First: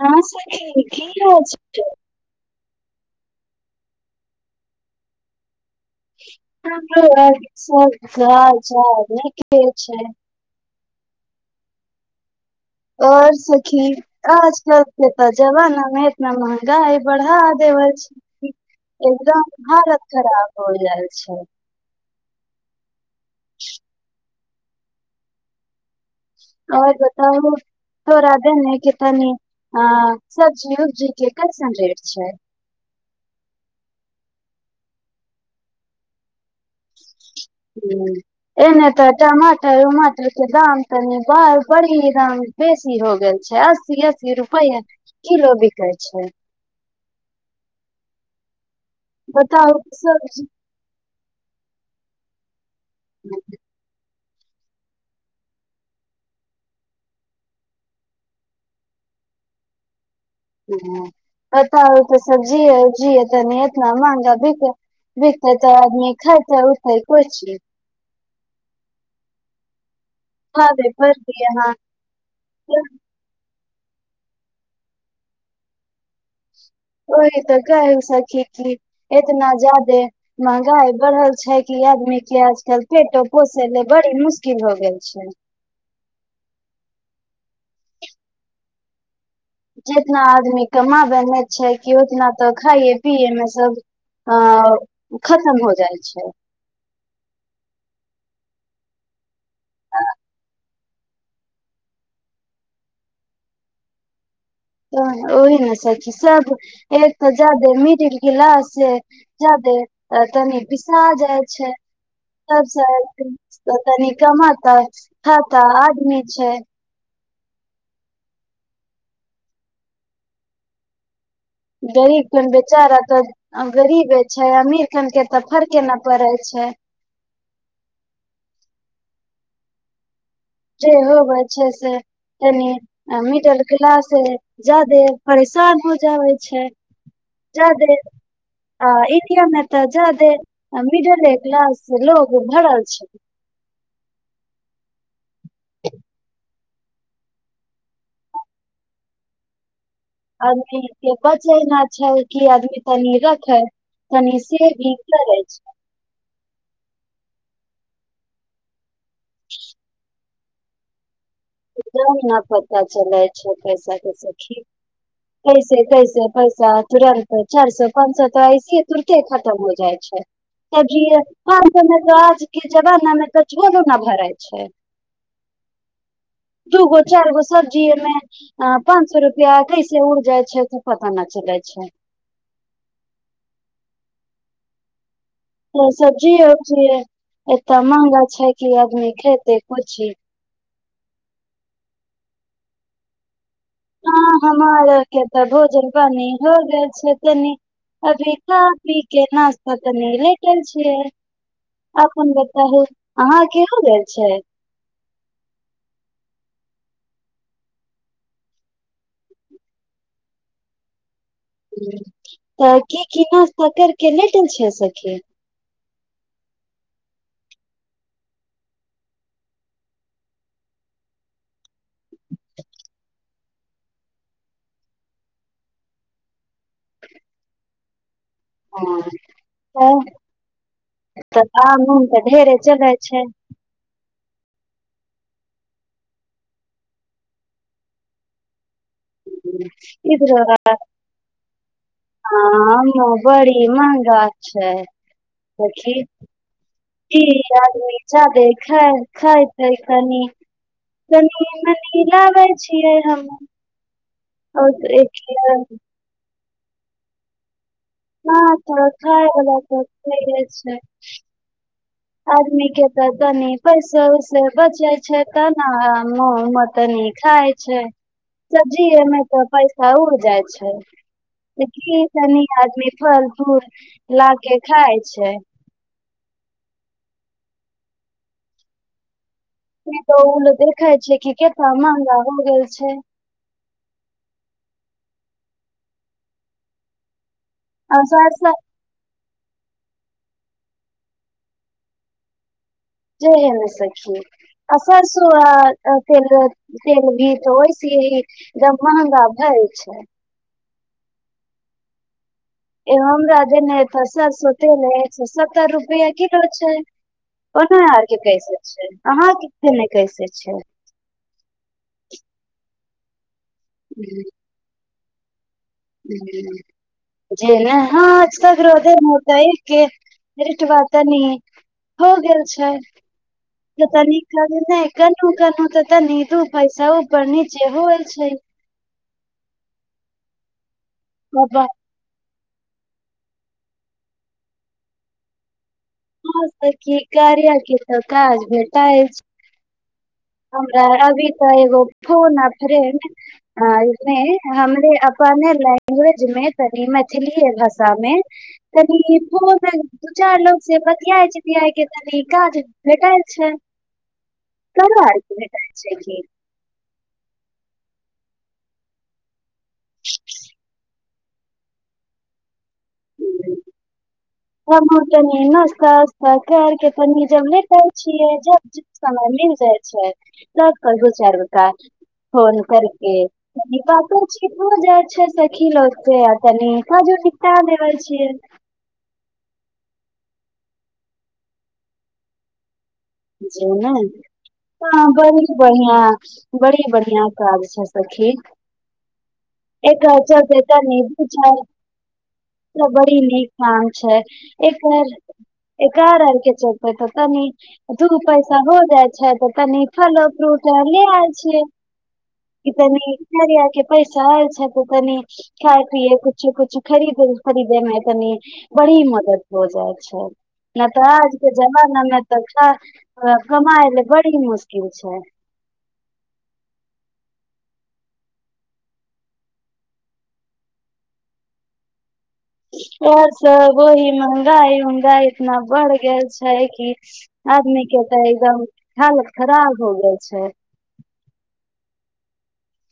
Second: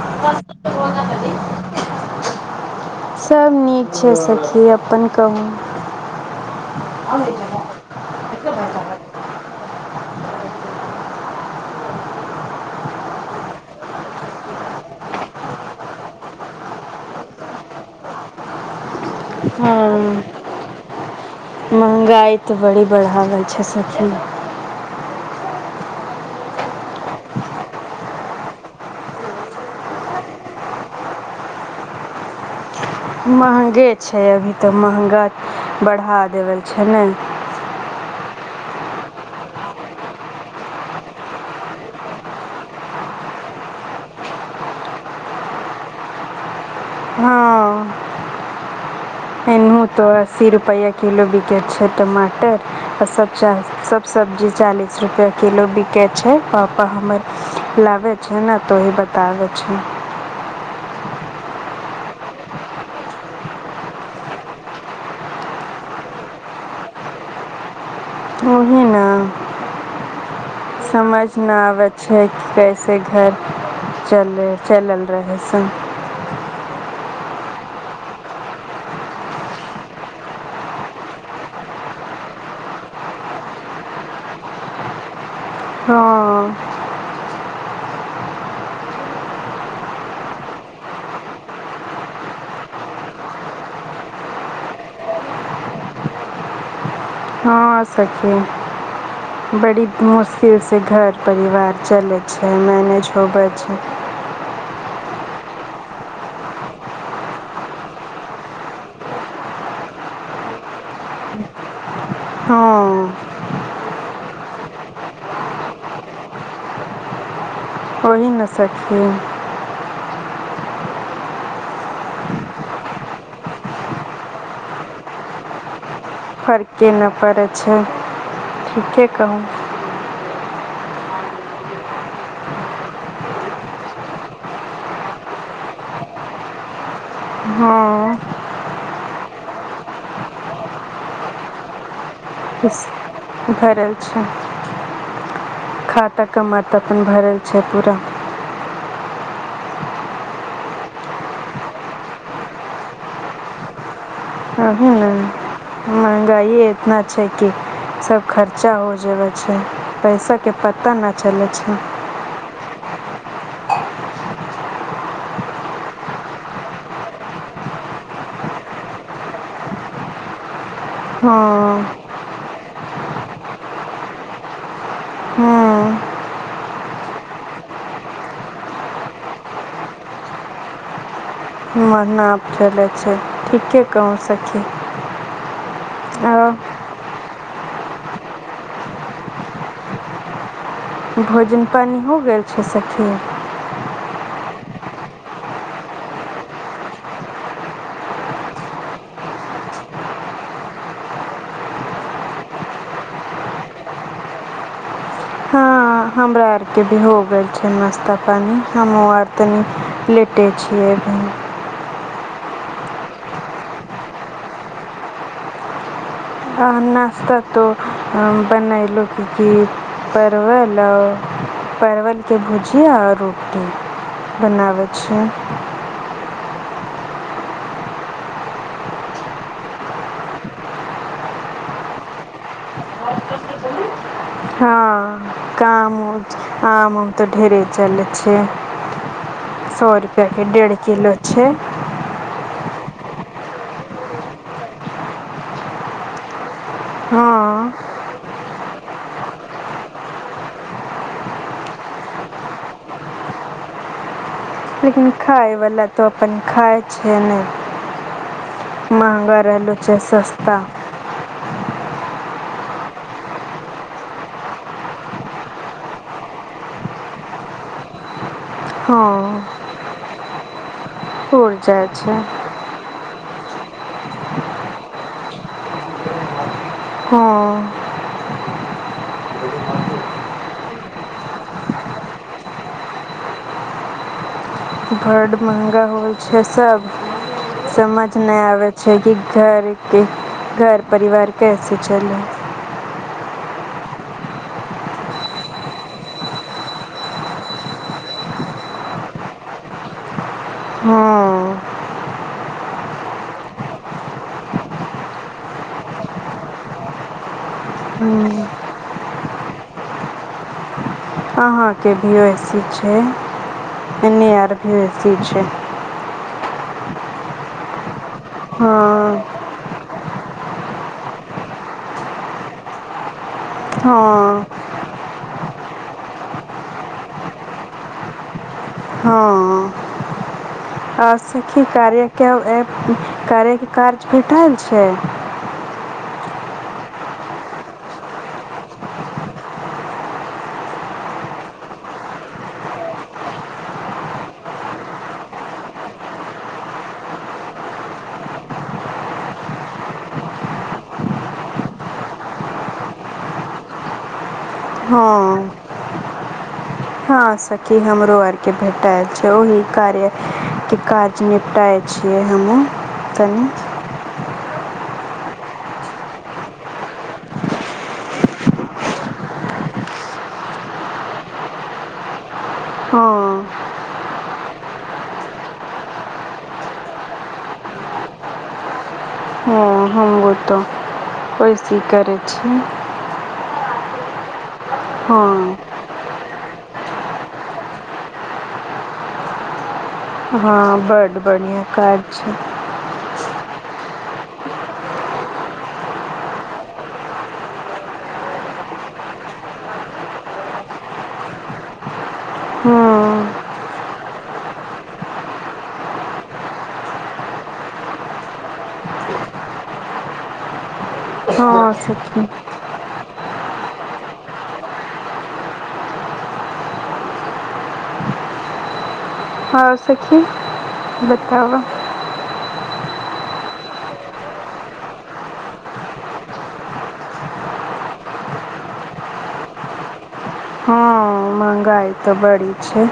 हँ सखी रोग की ध हाल छै सभ नीक छै सखी अपन कहू हमर ग झ न केे छै ओर सखी आजकल के तऽ जमाना मे इतना महँंगाइ बढ़ा देल एकदम हालत हँ खराब हो जाइ छै महँगाइ तऽ बड़ी बढ़ाबै छै सखि आओर बताउ तोरा देने कि तनी अ सब्जी उब्जी के कैसन रेट छै महंगे छै अभी तऽ महंगा बढ़ा देब हू एने तऽ टमाटर उमाटर के दाम तनि ब बड़ी दाम बेसी हो गेल अस्सी अस्सी रुपैआ किलो बिकै छै हँ बताउ ओ तऽ सब्जी अस्सी रुपैया किलो बिकै छै टमाटर आओ सब सब्जी चालिस रुपैआ किलो बिकै छै पापा हमर लाबे छै ने त ओहे बताब छै ह तऽ सब्जी उब्जी तनि एतना महगा बिके बिकतय तऽ आदमी खतय उतैय कथि ओही ने खाबे समझ पड़तै नहि अहाँ आबै छै कि कैसे घर चल चलल रह सन ओह तऽ कहहि सखी की एतना जादे महगांई बढ़ल छै कि आदमी के आजकल पेटो पोसे ले बड़ी मुश्किल हो गेलई छै हँ जितना आदमी कमाबै मे छै कि उतना तऽ खाइए पियए मे सब अ खतम हो जाइ छै हँ सखी बड़ी मुश्किल से घर परिवार चलैत छै मैनेज होबै छै ह ह ओहि ने सखि सब एक तऽ जादे मिडिल क्लास से जादे तनि पीसा जाइ छै त हँ स त तनी कमाता खाता आदमी छै न सखी गरीब खन बेचारा तऽ गरीबे छै अमीर खन के तऽ फरके ना फर्के नहि पड़ै छै ठीके कहू जे होब छै से कनि मिडल क्लासे ज्यादा परेशान हो जाबे छै ज्यादे हँ आ किया मे तऽ जादे मिडल क्लास लोग भरल इस- छै भरल खाता क मार तऽ अपन भरल छै पूरा आदमी के बचे ना छै कि आदमी तनी रखै ओहि नहि महंगाई एतना छय कि सब खर्चा हो जेबे छै पैसा के पता नहि ना पता चलै छै पैसा के सखि कैसे कैसे पैसा तुरन्त चार सौ पाँच शौ तऽ ऐसे तुरते खतम हो जाइ छै त काम तमे हँ आजके जमानाामे त झोल न भराय छै ह्म दूगो चार गो सब्जी मे पांच सौ रुपआ कैसे उड़ जाय छै तऽ पता न चले छै महना खेले छै ठीके कह सखी ह सब्जी य आओर की एते महंगा छै कि आदमी खेते कुछी भोजन पानि हो गेल छै सखी हँ हमर के तऽ भोजन पानी हो गेल छै तनी अभी तऽभी केनास तनी ले के छियै आपन बताबु अहाँ केहा गेल छै हँ हमरा आर के भी हो गेल छै नास्ता पानी हमो आर तनी लेटे छीये त तऽ की की नस्ता केर के लेटल छिये सखी आ नाश्ता तऽ बनयलहुँ कि कि परवल आओ परवलके भुजिया आओर रोटी बनाबै छियै हँ त तऽ आम उम तऽ ढेरे चलै छै हँ काम आम तऽ ढेरे चले छै सौ र रुपैआके डेढ़ किलो छै आ आ बड़ी मेहंगा छै देखी हँ आदमि जायंदे खाय खायते तनी तनी मनी लाबै छियै हम और लेकिन एक खायवला तो अपन खाय छै ने हँ तऽ खाय महंगा बला रहलो त छै सस्ता छै आदमी के तऽ तनी पैसे उसे बचे छै त ने तनी खाय छै सब्जी एमे हाँ तऽ पैसा उड़ जाइ छै उड़ जाय देखिन छै सनी आदमी फल फूल ला के खाय छै हँ ई त ओल देखाय छै कि केतना महंगा हो गेल छै [unintelligible] बड महंगा होइ छै सब आ समझ नहि सरसा आबे छै कि घरके घर परिवार कैसे चलै जमे सखी असर श आल भी त होइ स जम्म महंगा भैय छै हँ ए हम राजधे नेसर सोत ल एक सए सत्तर रुपआ किलो छै ओना आरके कैसे छै अहाके खने कैसे छै अहाँके वी ए सी छै N A R V A C छै जे ने हँ आजकल्रोधे होत हाँ ह टवा तनी हो गेल छै तनी हाँ कह क के त तऽ नी दू पैसापर न जे होइ छै हँ आ सिखी बाबा कार्य के प करैके काज भेटल छै ह सब की कार्या के त काज भेटाय अछि ह हमरा अभी तऽ एगो फोन आ फ्रेंड हमरे अपन लैंग्वेज मे तनि मैथिलीऐ भाषा मे तनि दू चार लोग से बतिया जतिया के तनी काज भेटल छै कर आ के हाँ अ क हँ सखी हमरो आर के भेटल छै ओहि कार्या के कार निपटाइ छियै हमहूँ कनी हमहुँ तनी नस्ता उस्ता कर के तनी जब लेटे छिये जब समय ले छै त दू चार तका फोन करके हँ बात चीज हो जाय छै सखी लोक से तनी काजो कितना देबे छियै ओ तऽ ओइसी करै छी ने ह बढ़ हँ बढ़िआँ बड़ी बढ़िआँ काज छै सखी एक हर पता हँ न बड्ड बढ़िआँ काज छै च बड़ी नीक म छै एकर एक आर आरके चलतै तऽ तनी [unintelligible] दू पैसा हो जाइ छै तऽ तनी फलो फ्रूट आर ले आइ छियै ई तनी हँ कार्या के पैसा हो छै तऽ तनि खाय पियए कुछु कुछु खरीद खरीदेमे तनि ब बड़ी मदद हो जाइ छै नहि तऽ आज के हँ जमाना मे सखी तऽ कमाए ले बड़ी मुशकिल छै हँ सखी बताब इहे सब वही महंगाई उंगाई इतना बढ़ गेल छै कि आदमी कहताै एकदम हालत खराब हो गए हँ महंगाई तऽ बड़ी छै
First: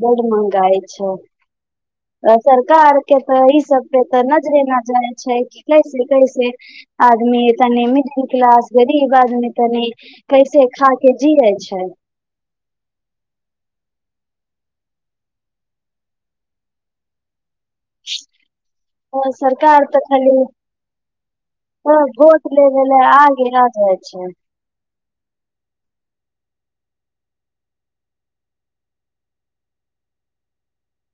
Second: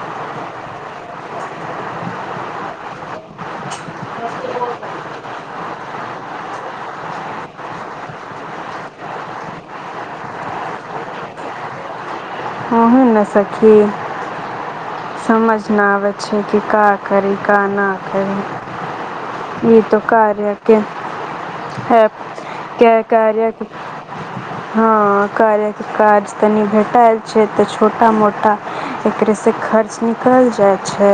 बड मंहगाइ छै सरकार के तऽ ई सब पे तऽ नजरे न जाइ छै कि कैसे कैसे आदमी तनि मिडिल क्लास गरीब आदमी तनि कैसे खा के जीेए छै ह ह हू न सखी समझ न आबे छै कि का करी का न करि ई सरकार तो तऽ खाली कार्या के वोट लेबे क ले आगे कार्या आ जाय छै हँ कार्या के काज तनी भेटाएल छै तऽ छोटा मोटा एकरेसँ खर्च निकल जाइ छै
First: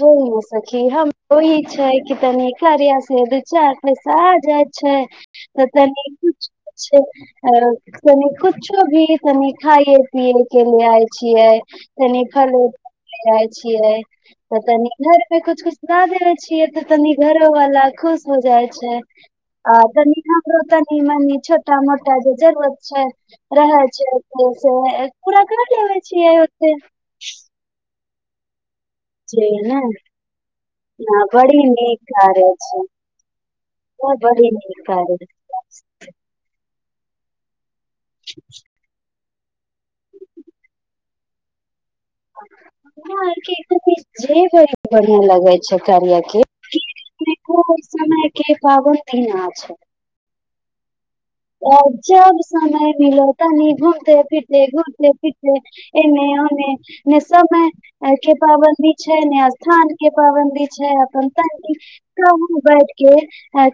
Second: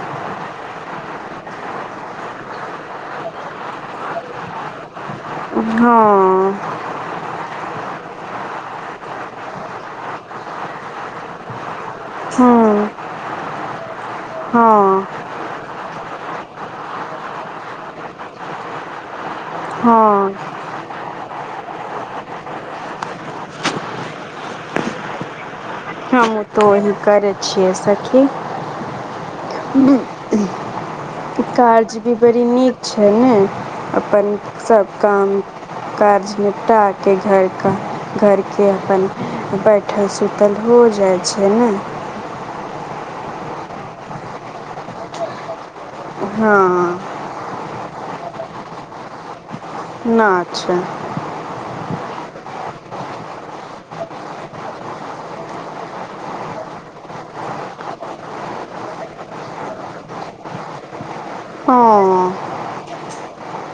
जेही न सखी हम ई छै कि तनी कार्या से दू चार पैसा आ जाइ छै तऽ तनी हँ, कुछो छै आओर तनी कुछो भी तनी खाइए पियए के ले आय छियै तनी जाइ छियै तऽ तनी घर पे कुछ कुछ ला देेवै छियै तऽ तनी घरोवाला खुश हो जाइ छै आ तनी हमहूँ हमरो तनी मनी छोटा मोटा जे जरूरत छै रहै छै से से पूरा कर लेबे हम छियै तऽ ओते वही करै छियै सखी जी ने ना बड़ी काज नीक भी बड़ी कार्य नीक छै ने अपन बड़ी नीक सभ कार्य काम कार्य निपटाके घरके घरके अपन बैठल सुतल हो जाइ छै ने कर बढ़ियां लगै छै [unintelligible] के कि हँ एखने कोइ समयके पाबन्दी न छै न छै आ जब समय मिलो तनी घूमते फिरते घूमते फिरते एने ओने ने समय के पाबन्दी छै ने स्थान के पाबन्दी छै अपन तनी तऽ हम बैठ के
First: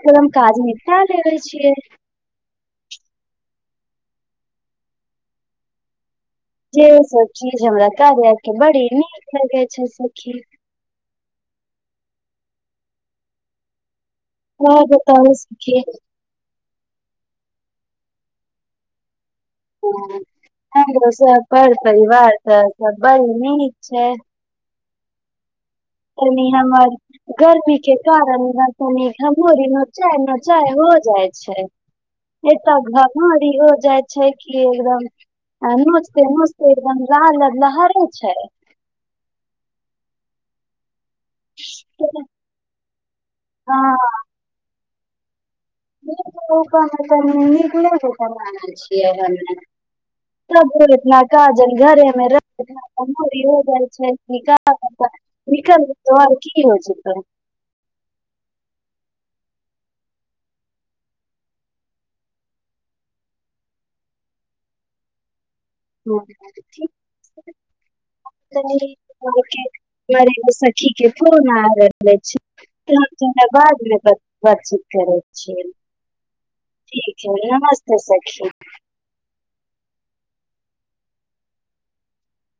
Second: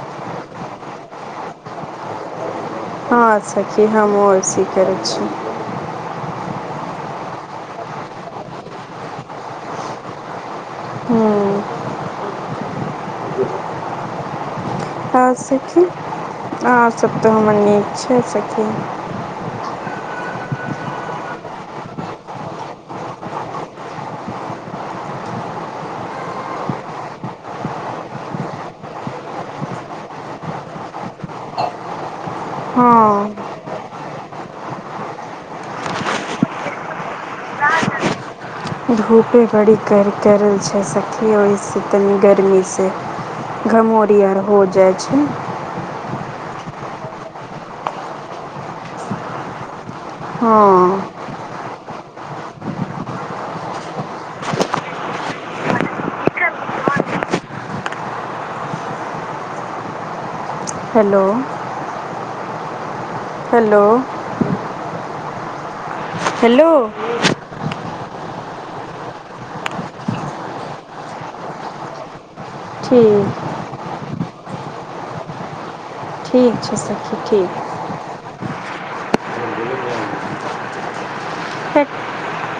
काम काज निपटा लेबै छियै हँ सखी हमहुँ ओसही करै छी जे सब चीज हमरा कार्या के बड़ी नीक लगै छै सखी हूँ कै बेर [unintelligible] हँ सखी अहाँ सब तऽ हमर नीक छै सखी हमरो सब पर परिवार तऽ सब बड़ नीक छै तनि हमर गर्मी के कारण इहाँ तनि घमौरी नोचाय नोचाय हो हो जाइ छै एता घमौरी हँ हो जाइ छै कि एकदम आ नोचते नोचते एकदम लाल लहरे छै धूपे बड़ी करकरैल छै सखी ओहिसँ तनी गरमीसँ घमौरी आर हो जाइ छै न छियै हमे [unintelligible] तब बोल हँ एतना का जानि घरमे रहेके घमोरी हो जाइ छै निका निकल कि हेतै [unintelligible] होइछै तऽ [inaudible] हेलो हेलो हेलो तनी के करैले सखी के फोन आ रहलै छी तऽ हम ठीक जौना बादमे बात बातचीत करैत छियै ठीक छै ठीक सखी छै नमस्ते सखी हट [inaudible]